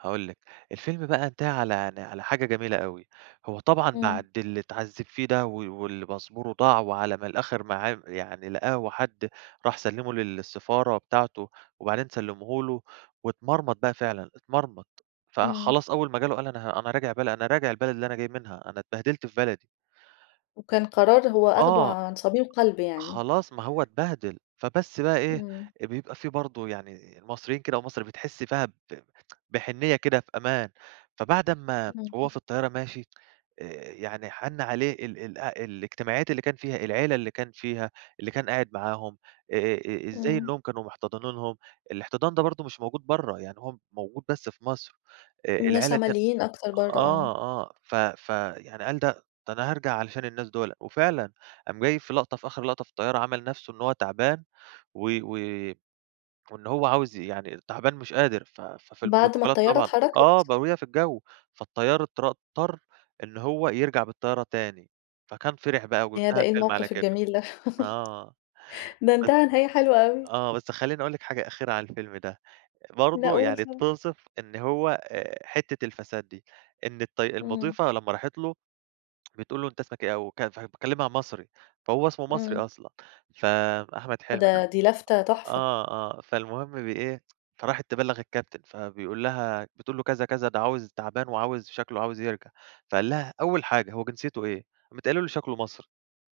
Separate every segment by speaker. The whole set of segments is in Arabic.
Speaker 1: هاقول لِك، الفيلم بقى انتهى على ن على حاجة جميلة أوي، هو طبعًا
Speaker 2: إمم.
Speaker 1: بعد اللي اتعذّب فيه ده و واللي باسبوره ضاع وعلى ما الآخر معاه يعني لقاه وحد راح سلّمه لل للسفارة بتاعته، وبعدين سلّمه له، واتمرمط بقى فعلًا،
Speaker 2: إمم.
Speaker 1: اتمرمط.فخلاص أول ما جاله قال: "أنا أنا راجع بلد أنا راجع البلد اللي أنا جاي منها أنا اتبهدلت في بلدي."
Speaker 2: وكان قراره هو أخده
Speaker 1: آه.
Speaker 2: عن صميم قلب يعني.
Speaker 1: خلاص ما هو اتبهدل فبس بقى إيه
Speaker 2: إمم.
Speaker 1: بيبقى فيه برضه يعني مصريين كده أو مصر بتحس فيها ب بحنيّة كده في أمان، فبعد أمّا وهو في
Speaker 2: إمم.
Speaker 1: الطيارة ماشي آآ يعني حَن عليه ال ال الاجتماعيات اللي كان فيها، العيلة اللي كان فيها، اللي كان قاعد معاهم، آآ آآ آآ ازاي
Speaker 2: إمم.
Speaker 1: إنهم كانوا محتضنينهم. الاحتضان ده برضه مش موجود برّا، يعني هو موجود بس في مصر، آآ
Speaker 2: الناس
Speaker 1: العيلة ديًّا
Speaker 2: عمليين أكتر برّا
Speaker 1: آه
Speaker 2: آه.
Speaker 1: آه ف فـيعني قال: "ده ده أنا هارجع علشان الناس دوله" وفعلًا قام جاي في لَقطة في آخر لَقطة في الطيارة عَمل نفسه إن هو تعبان و و وإن هو عاوز يعني تعبان مش قادر، ف فـفي
Speaker 2: بعد ما
Speaker 1: البروتوكولات
Speaker 2: الطيارة
Speaker 1: طبعًا آه ب
Speaker 2: اتحركت؟
Speaker 1: وهي في الجو، فالطيار اطر اضطر إن هو يرجع بالطيارة تاني فكان فِرح بقى،
Speaker 2: ياه ده
Speaker 1: وانتهى
Speaker 2: إيه
Speaker 1: الفيلم على
Speaker 2: الموقف
Speaker 1: كده،
Speaker 2: الجميل ده
Speaker 1: آه
Speaker 2: ده
Speaker 1: بس
Speaker 2: انتهى نهاية حلوة أوي.
Speaker 1: آه بس خلّيني أقول لِك حاجة أخيرة عن الفيلم ده،
Speaker 2: لأ
Speaker 1: برضه
Speaker 2: قُل
Speaker 1: يعني
Speaker 2: طبعًا.
Speaker 1: بتوصِف إن هو آآ حتّة الفساد دي، إن الط
Speaker 2: إمم.
Speaker 1: المضيفة لما راحت له بتقول له: "أنت اسمك إيه" وك فكلمها مصري، فهو اسمه مصري
Speaker 2: إمم.
Speaker 1: أصلًا، فـأحمد حلمي ده
Speaker 2: ده دي لفتة تحفة.
Speaker 1: آه آه فالمُهم بإيه فراحت تبلّغ الcaptain، فبيقول لها بتقول له: "كذا كذا ده عاوز تعبان وعاوز شكله عاوز يرجع" فقال لها: "أول حاجة هو جنسيته إيه؟" قامت قايله له: "شكله مصري"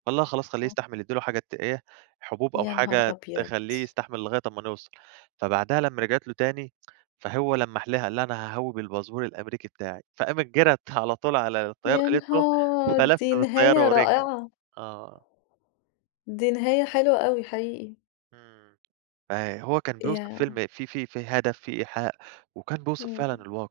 Speaker 1: قال لها: "خلاص خليه
Speaker 2: آه.
Speaker 1: يستحمل ادّي له حاجة ت إيه حُبوب أو
Speaker 2: يا نهار
Speaker 1: حاجة
Speaker 2: أبيض!
Speaker 1: تخلّيه يستحمل لغاية أمّا نوصَل" فبعدها لمّا رجعت له تاني، فهو لمّح لها قال لها: "أنا هاهوي بالpassport الأمريكي بتاعي" فقامت جرَت على طول على الطيار
Speaker 2: يا
Speaker 1: قالت له
Speaker 2: نهار!
Speaker 1: فلَف
Speaker 2: دي نهاية
Speaker 1: بالطيارة ورجع
Speaker 2: رائعة!
Speaker 1: آه.
Speaker 2: دي نهاية حلوة أوي حقيقي.
Speaker 1: إمم آآ هو كان بيوصِف
Speaker 2: ياه!
Speaker 1: فيلم فيه فيه فيه هدف فيه إيحاء وكان بيوصِف فعلًا
Speaker 2: إمم.
Speaker 1: الواقع.